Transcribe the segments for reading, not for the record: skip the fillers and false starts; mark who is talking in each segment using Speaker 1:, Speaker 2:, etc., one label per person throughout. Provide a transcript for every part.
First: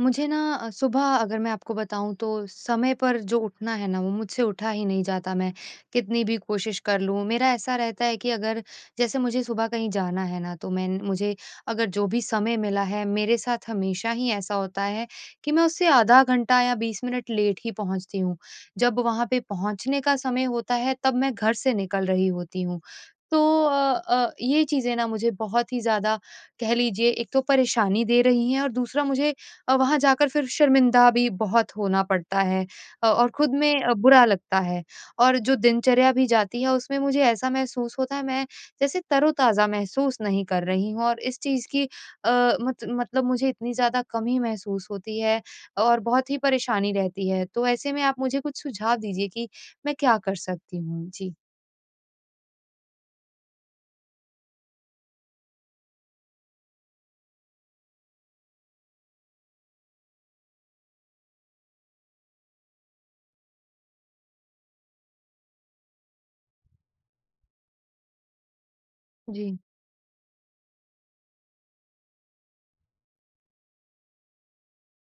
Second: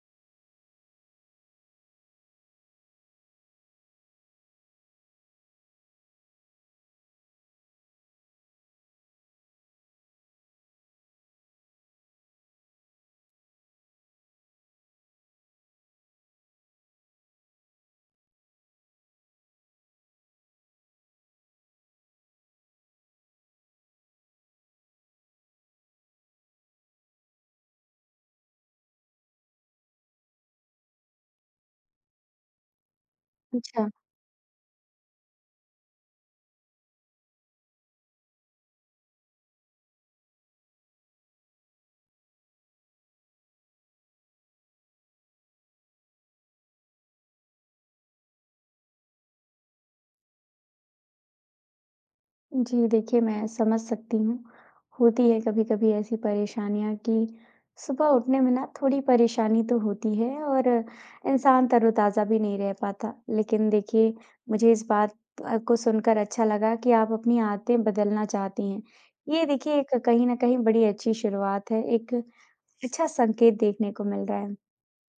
Speaker 1: मुझे ना सुबह अगर मैं आपको बताऊं तो समय पर जो उठना है ना वो मुझसे उठा ही नहीं जाता। मैं कितनी भी कोशिश कर लूं मेरा ऐसा रहता है कि अगर जैसे मुझे सुबह कहीं जाना है ना, तो मैं मुझे अगर जो भी समय मिला है, मेरे साथ हमेशा ही ऐसा होता है कि मैं उससे आधा घंटा या 20 मिनट लेट ही पहुंचती हूँ। जब वहां पे पहुंचने का समय होता है तब मैं घर से निकल रही होती हूँ। तो ये चीजें ना मुझे बहुत ही ज्यादा, कह लीजिए, एक तो परेशानी दे रही हैं और दूसरा मुझे वहाँ जाकर फिर शर्मिंदा भी बहुत होना पड़ता है। और खुद में
Speaker 2: अच्छा,
Speaker 1: बुरा लगता है। और जो दिनचर्या भी जाती है उसमें मुझे ऐसा महसूस होता है, मैं जैसे तरोताज़ा महसूस नहीं कर रही हूँ, और इस चीज़ की अ, मत मतलब मुझे इतनी ज़्यादा कमी महसूस होती है और बहुत ही परेशानी रहती है। तो ऐसे में आप मुझे कुछ सुझाव दीजिए कि मैं क्या कर सकती हूँ? जी।
Speaker 2: जी देखिए मैं समझ सकती हूँ। होती है कभी-कभी ऐसी परेशानियाँ कि सुबह उठने में ना थोड़ी परेशानी तो होती है और इंसान तरोताज़ा भी नहीं रह पाता। लेकिन देखिए मुझे इस बात को सुनकर अच्छा लगा कि आप अपनी आदतें बदलना चाहती हैं। ये
Speaker 1: जी,
Speaker 2: देखिए एक कहीं न कहीं बड़ी अच्छी शुरुआत है, एक अच्छा संकेत देखने को मिल रहा है।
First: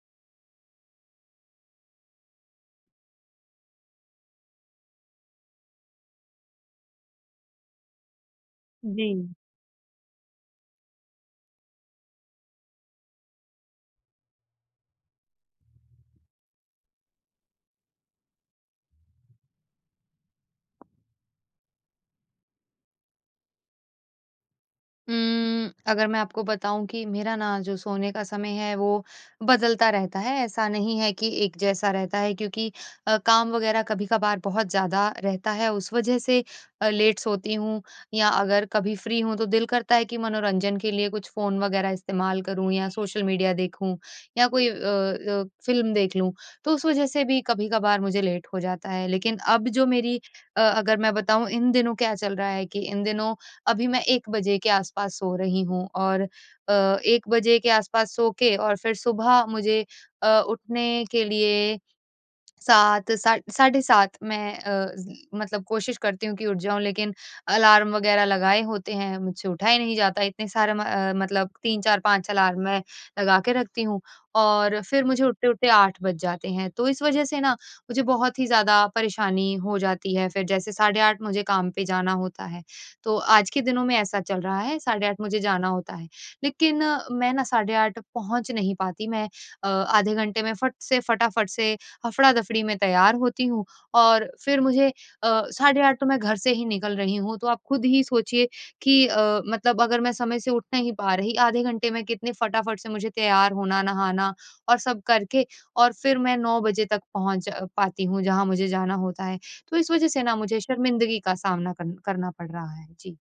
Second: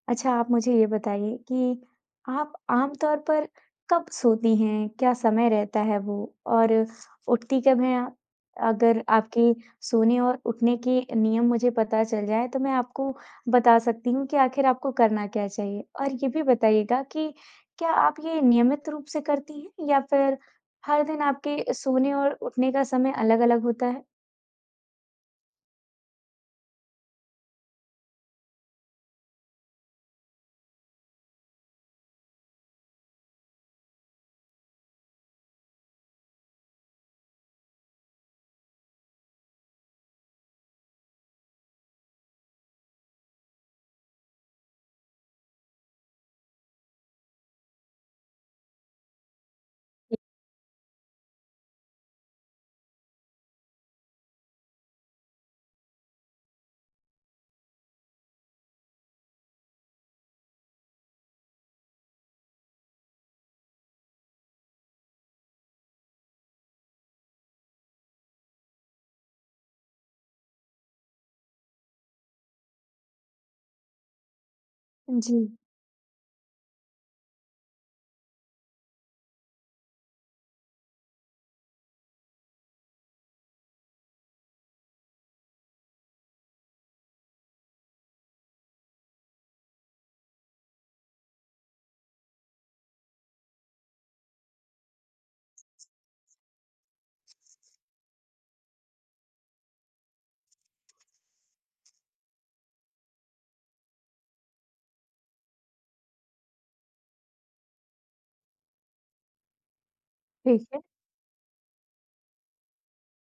Speaker 2: अच्छा, आप मुझे ये बताइए कि आप आम तौर पर कब सोती हैं? क्या समय रहता है वो? और उठती कब हैं आप? अगर
Speaker 1: जी।
Speaker 2: आपके सोने और उठने के नियम मुझे पता चल जाएँ, तो मैं आपको बता सकती हूँ कि आखिर आपको करना क्या चाहिए। और ये भी बताइएगा कि क्या आप ये नियमित रूप से करती हैं या फिर हर दिन आपके सोने और उठने का समय अलग-अलग होता है?
Speaker 1: अगर मैं आपको बताऊँ कि मेरा ना जो सोने का समय है वो बदलता रहता है, ऐसा नहीं है कि एक जैसा रहता है, क्योंकि काम वग़ैरह कभी-कभार बहुत ज़्यादा रहता है, उस वज़ह से लेट सोती हूँ या अगर कभी फ्री हूँ तो दिल करता है कि मनोरंजन के लिए कुछ फ़ोन वग़ैरह इस्तेमाल करूँ या सोशल मीडिया देखूँ या कोई फ़िल्म देख लूँ, तो उस वज़ह से भी कभी-कभार मुझे लेट हो जाता है। लेकिन अब जो मेरी, अगर मैं बताऊँ इन दिनों क्या चल रहा है, कि इन दिनों अभी मैं 1 बजे के आस-पास सो रही हूँ और 1 बजे के आस-पास सो के और फिर सुबह मुझे उठने के लिए 7 सा साढ़े 7 मैं मतलब कोशिश करती हूँ कि उठ जाऊँ, लेकिन अलार्म वगैरह लगाए होते हैं, मुझसे उठा ही नहीं जाता। इतने सारे मतलब 3, 4, 5 अलार्म मैं लगा के रखती हूँ और फिर मुझे
Speaker 2: जी।
Speaker 1: उठते-उठते 8 बज जाते हैं। तो इस वज़ह से ना मुझे बहुत ही ज़्यादा परेशानी हो जाती है, फिर जैसे साढ़े 8 मुझे काम पे जाना होता है। तो आज के दिनों में ऐसा चल रहा है, साढ़े 8 मुझे जाना होता है। लेकिन मैं ना साढ़े 8 पहुँच नहीं पाती, मैं आधे घंटे में फट से फटाफट से हफ़ड़ा-दफ़ड़ी में तैयार होती हूँ और फिर मुझे साढ़े 8 तो मैं घर से ही निकल रही हूँ, तो आप खुद ही सोचिए कि मतलब अगर मैं समय से उठ नहीं पा रही, आधे घंटे में कितने फटाफट से मुझे तैयार होना, नहाना और सब करके, और फिर मैं 9 बजे तक पहुँच पाती हूँ, जहाँ मुझे जाना होता है। तो इस वज़ह से ना मुझे
Speaker 2: ठीक है।
Speaker 1: शर्मिंदगी का सामना कर करना पड़ रहा है। जी।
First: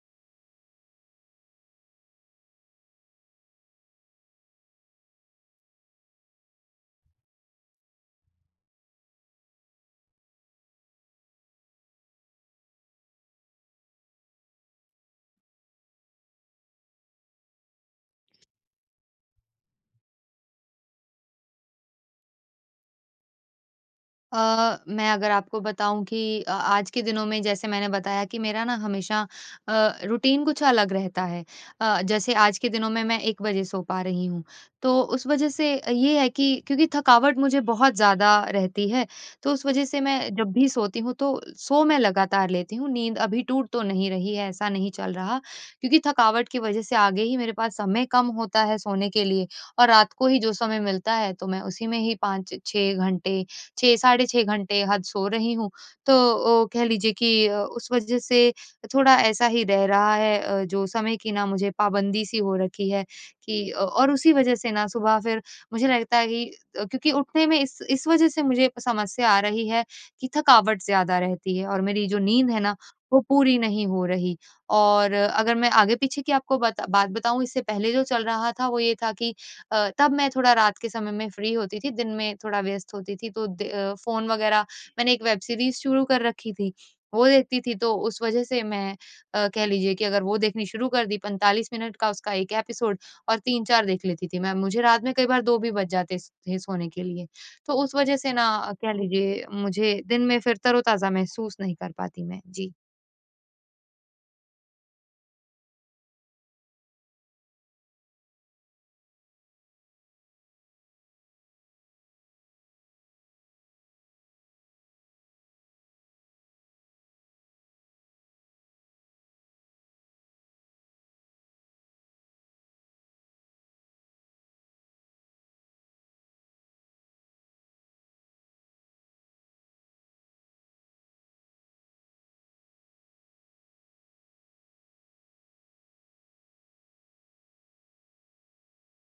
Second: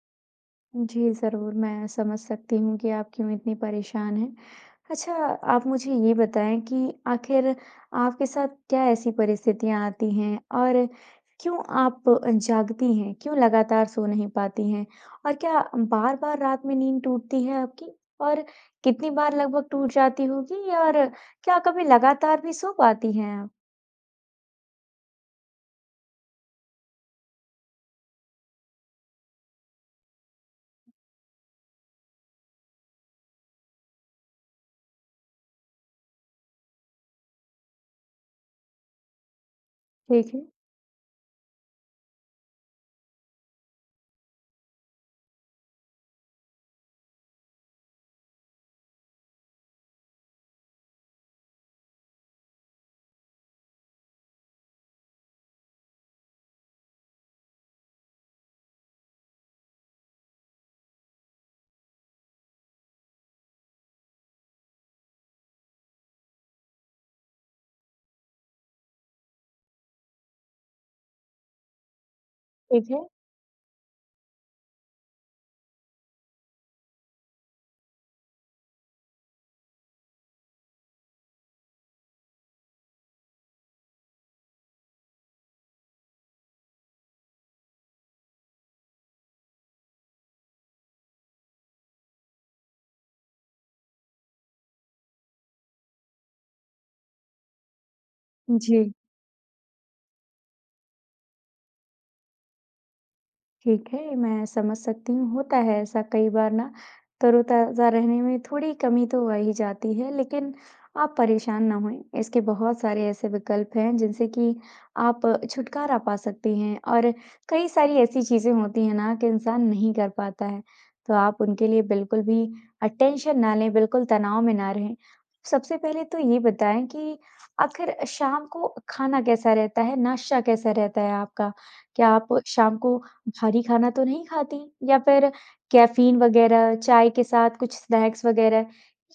Speaker 2: जी, ज़रूर, मैं समझ सकती हूँ कि आप क्यों इतनी परेशान हैं। अच्छा, आप मुझे ये बताएँ कि आखिर आपके साथ क्या ऐसी परिस्थितियाँ आती हैं और क्यों आप जागती हैं? क्यों लगातार सो नहीं पाती हैं? और क्या बार-बार रात में नींद टूटती है आपकी? और कितनी बार लगभग टूट जाती होगी और क्या कभी लगातार भी सो पाती हैं आप?
Speaker 1: मैं अगर आपको बताऊँ कि आज के दिनों में, जैसे मैंने बताया कि मेरा ना हमेशा रूटीन कुछ अलग रहता है। जैसे आज के दिनों में मैं 1 बजे सो पा रही हूँ, तो उस वज़ह से ये है कि क्योंकि थकावट मुझे बहुत ज़्यादा रहती है, तो उस वज़ह से मैं
Speaker 2: ठीक है,
Speaker 1: जब भी सोती हूँ तो मैं लगातार लेती हूँ, नींद अभी टूट तो नहीं रही है, ऐसा नहीं चल रहा। क्योंकि थकावट की वज़ह से आगे ही मेरे पास समय कम होता है सोने के लिए, और रात को ही जो समय मिलता है, तो मैं उसी में ही 5-6 घंटे, 6 साढ़े 6 घंटे हद सो रही हूँ। तो ओ कह लीजिए कि उस वज़ह से थोड़ा ऐसा ही रह रहा है, जो समय की ना मुझे पाबंदी सी हो रखी है, कि और उसी वज़ह से ना सुबह फिर मुझे लगता है कि क्योंकि उठने में इस वज़ह से मुझे समस्या आ रही है कि थकावट ज़्यादा रहती है और मेरी जो नींद है ना,
Speaker 2: ठीक है।
Speaker 1: वो पूरी नहीं हो रही। और अगर मैं आगे-पीछे की आपको बता बात बताऊँ, इससे पहले जो चल रहा था वो ये था कि तब मैं थोड़ा रात के समय में फ्री होती थी, दिन में थोड़ा व्यस्त होती थी, तो फ़ोन वग़ैरह, मैंने एक वेब सीरीज़ शुरू कर रखी थी, वो देखती थी, तो उस वज़ह से मैं कह लीजिए कि अगर वो देखनी शुरू कर दी, 45 मिनट का उसका 1 एपिसोड और 3-4 देख लेती थी मैं, मुझे रात में कई बार 2 भी बज जाते स थे सोने के लिए। तो उस वज़ह से ना कह
Speaker 2: जी।
Speaker 1: लीजिए मुझे दिन में फिर तरोताज़ा महसूस नहीं कर पाती मैं। जी।
Speaker 2: ठीक है, मैं समझ सकती हूँ, होता है ऐसा कई बार ना तरोताज़ा रहने में थोड़ी कमी तो आ ही जाती है, लेकिन आप परेशान ना होएँ। इसके बहुत सारे ऐसे विकल्प हैं जिनसे कि आप छुटकारा पा सकती हैं और कई सारी ऐसी चीज़ें होती हैं ना कि इंसान नहीं कर पाता है, तो आप उनके लिए बिल्कुल भी टेंशन ना लें, बिल्कुल तनाव में ना रहें। सबसे पहले तो ये बताएँ कि आखिर शाम को खाना कैसा रहता है, नाश्ता कैसा रहता है आपका? क्या आप शाम को भारी खाना तो नहीं खाती या फिर कैफ़ीन वग़ैरह, चाय के साथ कुछ स्नैक्स वग़ैरह,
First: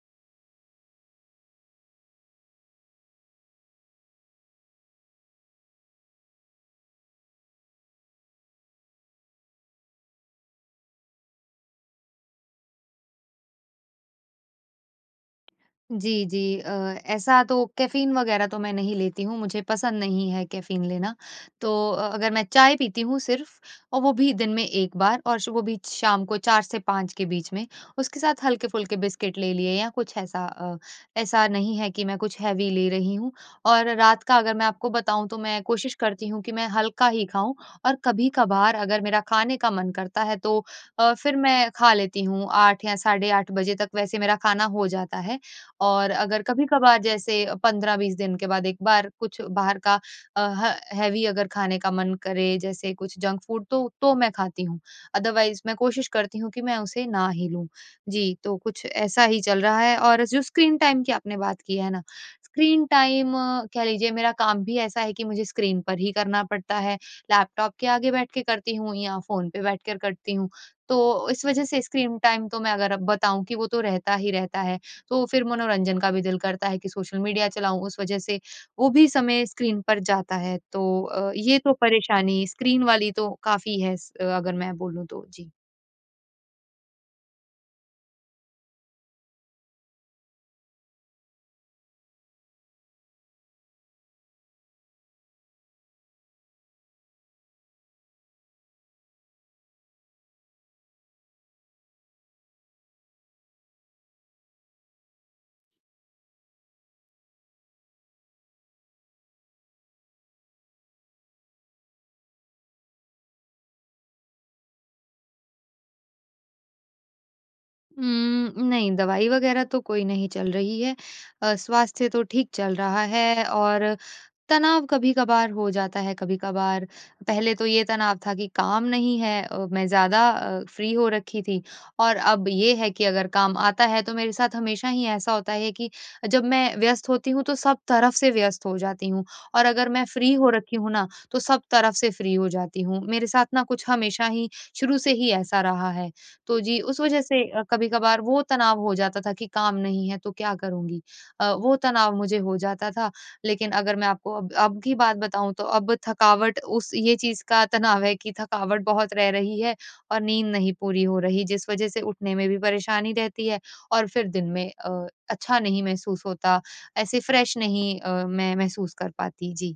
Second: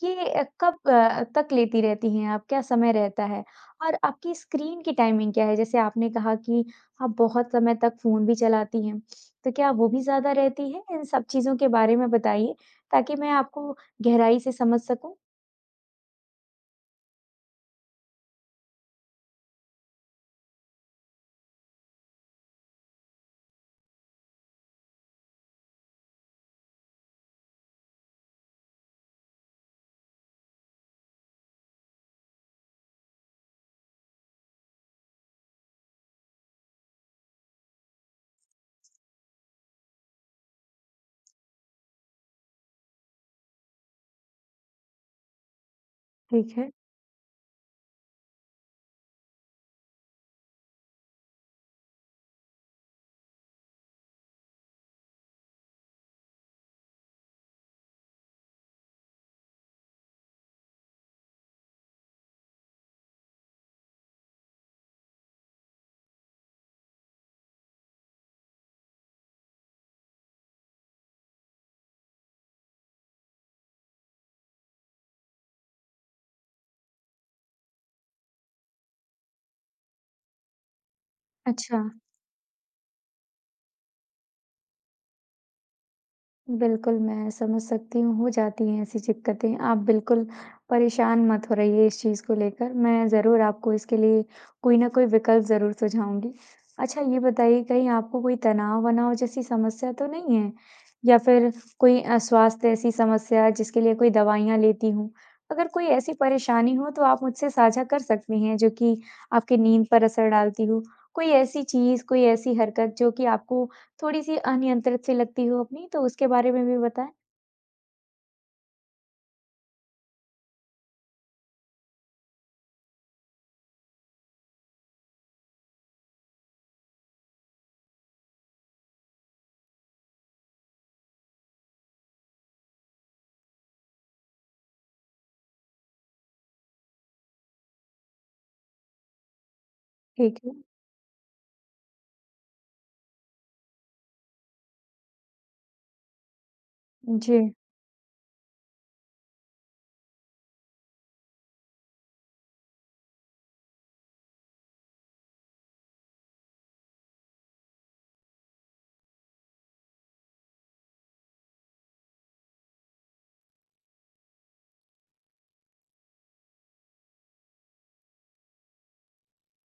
Speaker 2: ये कब तक लेती रहती हैं आप? क्या समय रहता है? और आपकी स्क्रीन की टाइमिंग क्या है? जैसे आपने कहा कि आप बहुत समय तक फ़ोन भी चलाती हैं, तो क्या वो भी ज़्यादा रहती है? इन सब चीज़ों के बारे में बताइए, ताकि मैं आपको गहराई से समझ सकूँ।
Speaker 1: जी, जी। ऐसा तो कैफ़ीन वग़ैरह तो मैं नहीं लेती हूँ, मुझे पसंद नहीं है कैफ़ीन लेना। तो अगर मैं चाय पीती हूँ सिर्फ़, और वो भी दिन में 1 बार, और श वो भी शाम को 4 से 5 के बीच में। उसके साथ हल्के-फुल्के बिस्किट ले लिए या कुछ ऐसा, ऐसा नहीं है कि मैं कुछ हेवी ले रही हूँ। और रात का अगर मैं आपको बताऊँ, तो मैं कोशिश करती हूँ कि मैं हल्का ही खाऊँ, और कभी-कभार अगर मेरा खाने का मन करता है तो फिर मैं खा लेती हूँ, 8 या साढ़े 8 बजे तक वैसे मेरा खाना हो जाता है। और अगर
Speaker 2: ठीक है।
Speaker 1: कभी-कभार जैसे 15-20 दिन के बाद एक बार कुछ बाहर का अ, ह हेवी अगर खाने का मन करे, जैसे कुछ जंक फूड, तो मैं खाती हूँ। अदरवाइज़ मैं कोशिश करती हूँ कि मैं उसे ना ही लूँ। जी, तो कुछ ऐसा ही चल रहा है। और जो स्क्रीन टाइम की आपने बात की है ना, स्क्रीन टाइम, कह लीजिए मेरा काम भी ऐसा है कि मुझे स्क्रीन पर ही करना पड़ता है। लैपटॉप के आगे बैठ के करती हूँ या फ़ोन पे बैठकर करती हूँ। तो इस वज़ह से स्क्रीन टाइम तो मैं अगर अब बताऊँ कि वो तो रहता ही रहता है। तो फिर मनोरंजन का भी दिल करता है कि सोशल मीडिया चलाऊँ, उस वजह से वो भी समय स्क्रीन पर जाता है। तो ये तो
Speaker 2: अच्छा।
Speaker 1: परेशानी स्क्रीन वाली तो काफ़ी है स अगर मैं बोलूँ तो। जी।
Speaker 2: बिल्कुल, मैं समझ सकती हूँ, हो जाती हैं ऐसी दिक्कतें। आप बिल्कुल परेशान मत हो रहिए इस चीज़ को लेकर, मैं ज़रूर आपको इसके लिए कोई ना कोई विकल्प ज़रूर सुझाऊँगी। अच्छा ये बताइए कहीं आपको कोई तनाव-वनाव जैसी समस्या तो नहीं है? या फिर कोई स्वास्थ्य ऐसी समस्या जिसके लिए कोई दवाइयाँ लेती हूँ? अगर कोई ऐसी परेशानी हो तो आप मुझसे साझा कर सकती हैं जो कि आपकी नींद पर असर डालती हो। कोई ऐसी चीज़, कोई ऐसी हरकत जो कि आपको थोड़ी-सी अनियंत्रित सी लगती हो अपनी, तो उसके बारे में भी बताएँ?
Speaker 1: नहीं दवाई वगैरह तो कोई नहीं चल रही है। स्वास्थ्य तो ठीक चल रहा है और तनाव कभी-कभार हो जाता है, कभी-कभार। पहले तो ये तनाव था कि काम नहीं है, मैं ज़्यादा फ्री हो रखी थी, और अब ये है कि अगर काम आता है तो मेरे साथ हमेशा ही ऐसा होता है कि जब मैं व्यस्त होती हूँ तो सब तरफ से व्यस्त हो जाती हूँ, और अगर मैं फ्री
Speaker 2: ठीक
Speaker 1: हो
Speaker 2: है।
Speaker 1: रखी हूँ ना तो सब तरफ से फ्री हो जाती हूँ। मेरे साथ ना कुछ हमेशा ही शुरू से ही ऐसा रहा है। तो जी, उस वज़ह
Speaker 2: जी,
Speaker 1: से कभी-कभार वो तनाव हो जाता था कि काम नहीं है तो क्या करूँगी? वो तनाव मुझे हो जाता था। लेकिन अगर मैं आपको अब की बात बताऊँ, तो अब थकावट उस ये चीज़ का तनाव है कि थकावट बहुत रह रही है और नींद नहीं पूरी हो रही, जिस वज़ह से उठने में भी परेशानी रहती है, और फिर दिन में अच्छा नहीं महसूस होता, ऐसे फ्रेश नहीं मैं महसूस कर पाती। जी।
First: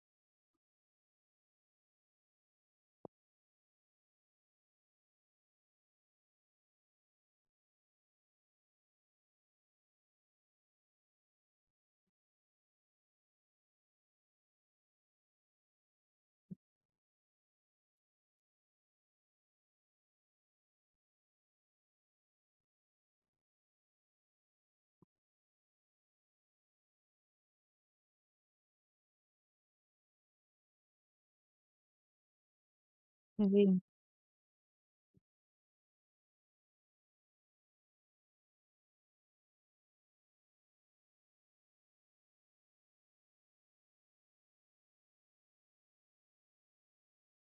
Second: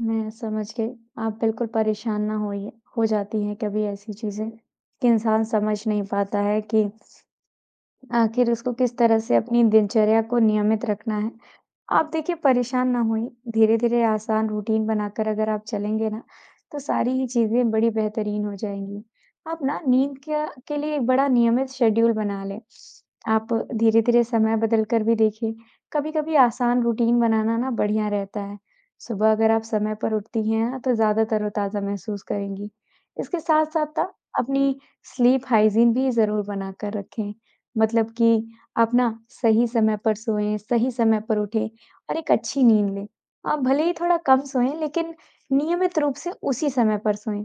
Speaker 2: मैं समझ गई। आप बिल्कुल परेशान ना होइए। हो जाती हैं कभी ऐसी चीज़ें कि इंसान समझ नहीं पाता है कि आखिर उसको किस तरह से अपनी दिनचर्या को नियमित रखना है। आप देखिए परेशान ना होइए, धीरे-धीरे आसान रूटीन बनाकर अगर आप चलेंगे ना, तो सारी ही चीज़ें बड़ी बेहतरीन हो जाएँगी। आप ना नींद क्या के लिए एक बड़ा नियमित शेड्यूल बना लें। आप धीरे-धीरे समय बदल कर भी देखिए, कभी-कभी आसान रूटीन बनाना ना बढ़िया रहता है। सुबह अगर आप समय पर उठती हैं ना, तो ज़्यादा तरोताज़ा महसूस करेंगी। इसके
Speaker 1: जी।
Speaker 2: साथ-साथ ना अपनी स्लीप हाइजीन भी ज़रूर बनाकर रखें। मतलब कि आप ना सही समय पर सोएँ, सही समय पर उठें, और एक अच्छी नींद लें। आप भले ही थोड़ा कम सोएँ लेकिन नियमित रूप से उसी समय पर सोएँ।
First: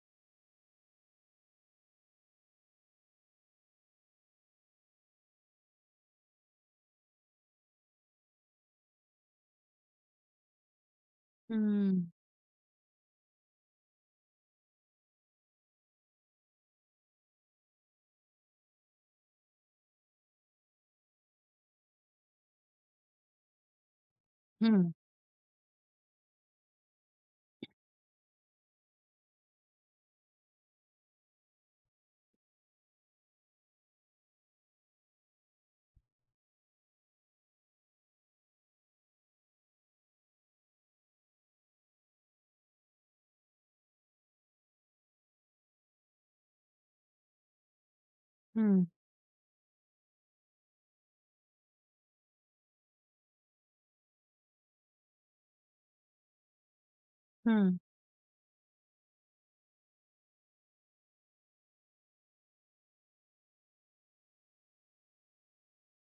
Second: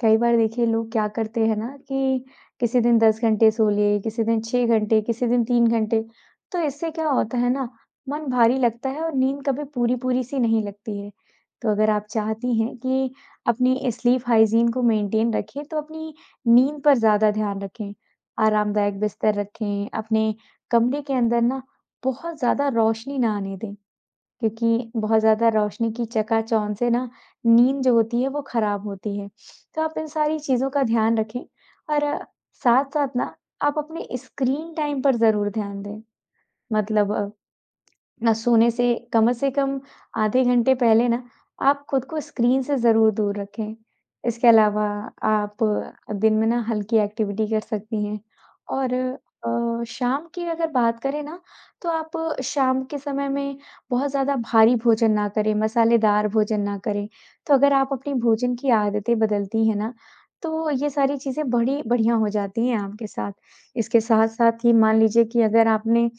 Speaker 2: कई बार देखिए लोग क्या करते हैं ना कि किसी दिन 10 घंटे सो लिए, किसी दिन 6 घंटे, किसी दिन 3 घंटे। तो इससे क्या होता है ना मन भारी लगता है और नींद कभी पूरी-पूरी सी नहीं लगती है। तो अगर
Speaker 1: हुँ।
Speaker 2: आप चाहती हैं कि अपनी स्लीप हाइजीन को मेंटेन रखें तो अपनी नींद पर ज़्यादा ध्यान रखें। आरामदायक बिस्तर रखें, अपने कमरे के अंदर ना बहुत ज़्यादा रोशनी ना आने दें।
Speaker 1: हुँ,
Speaker 2: क्योंकि बहुत ज़्यादा रोशनी की चकाचौंध से ना नींद जो होती है वो खराब होती है। तो आप इन सारी चीज़ों का ध्यान रखें और साथ-साथ ना आप अपने स्क्रीन टाइम पर ज़रूर ध्यान दें। मतलब ना सोने से कम आधे घंटे पहले ना आप खुद को स्क्रीन से ज़रूर दूर रखें। इसके अलावा आप दिन में ना हल्की एक्टिविटी कर सकती हैं
Speaker 1: हुँ,
Speaker 2: और शाम की अगर बात करें ना तो आप शाम के समय में बहुत ज़्यादा भारी भोजन ना करें, मसालेदार भोजन ना करें। तो अगर
Speaker 1: हुँ।
Speaker 2: आप अपनी भोजन की आदतें बदलती हैं ना, तो ये सारी चीज़ें बड़ी बढ़िया हो जाती हैं आपके साथ। इसके साथ-साथ ही मान लीजिए कि अगर आपने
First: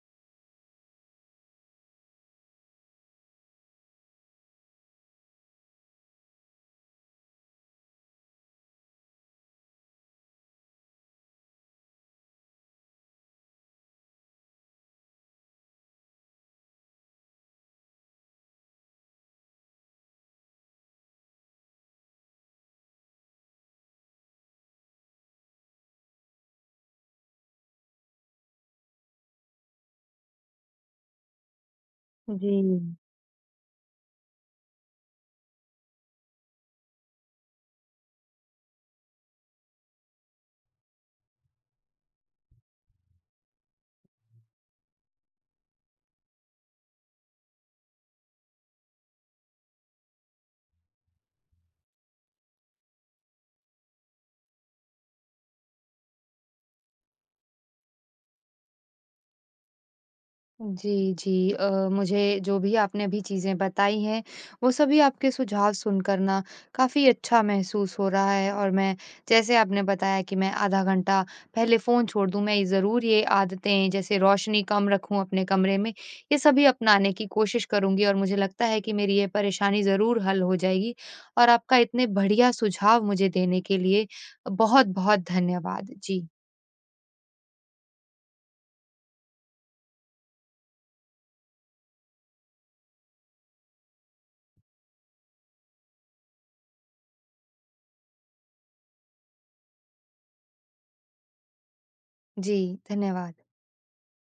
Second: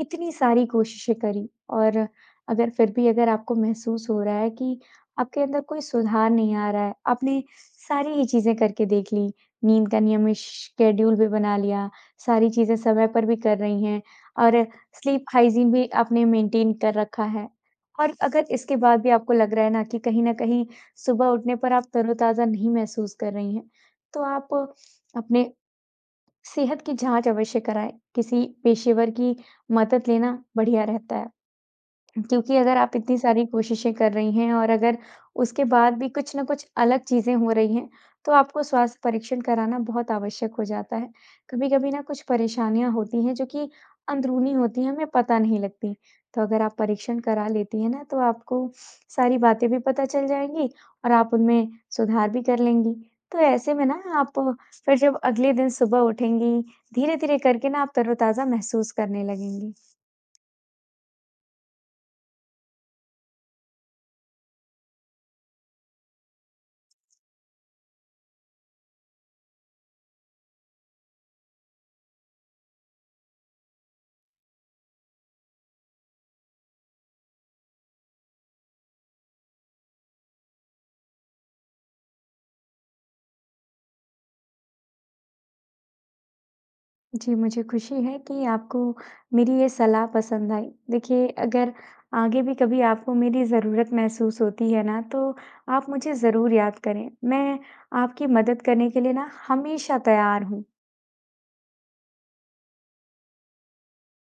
Speaker 2: इतनी सारी कोशिशें करी और अगर फिर भी अगर आपको महसूस हो रहा है कि आपके अंदर कोई सुधार नहीं आ रहा है, आपने सारी ही चीज़ें करके देख ली, नींद का नियमित शेड्यूल भी बना लिया, सारी चीज़ें समय पर भी कर रही हैं और स्लीप हाइजीन भी आपने मेंटेन कर रखा है। और अगर इसके बाद भी आपको लग रहा है ना कि कहीं न कहीं सुबह उठने पर आप तरोताज़ा नहीं महसूस कर रही हैं, तो आप अपने सेहत की जाँच अवश्य कराएँ, किसी पेशेवर की मदद लेना बढ़िया रहता है।
Speaker 1: जी।
Speaker 2: क्योंकि अगर आप इतनी सारी कोशिशें कर रही हैं और अगर उसके बाद भी कुछ न कुछ अलग चीज़ें हो रही हैं, तो आपको स्वास्थ्य परीक्षण कराना बहुत आवश्यक हो जाता है। कभी-कभी ना कुछ परेशानियाँ होती हैं जो कि अंदरूनी होती हैं, हमें पता नहीं लगती। तो अगर आप परीक्षण करा लेती हैं ना तो आपको सारी बातें भी पता चल जाएँगी और आप उनमें सुधार भी कर लेंगी। तो ऐसे में ना आप फिर जब अगले दिन सुबह उठेंगी, धीरे-धीरे करके ना आप तरोताज़ा महसूस करने लगेंगी।
Speaker 1: जी, जी। मुझे जो भी आपने अभी चीज़ें बताई हैं, वो सभी आपके सुझाव सुनकर ना काफ़ी अच्छा महसूस हो रहा है, और मैं, जैसे आपने बताया कि मैं आधा घंटा पहले फ़ोन छोड़ दूँ, मैं ज़रूर ये आदतें, जैसे रोशनी कम रखूँ अपने कमरे में, ये सभी अपनाने की कोशिश करूँगी, और मुझे लगता है कि मेरी ये परेशानी ज़रूर हल हो जाएगी। और आपका इतने बढ़िया सुझाव मुझे देने के लिए बहुत-बहुत धन्यवाद। जी,
Speaker 2: जी, मुझे खुशी है कि आपको मेरी ये सलाह पसंद आई। देखिए, अगर आगे भी कभी आपको मेरी ज़रूरत महसूस होती है ना, तो आप मुझे ज़रूर याद करें। मैं आपकी मदद करने के लिए ना हमेशा तैयार हूँ।
Speaker 1: जी, धन्यवाद।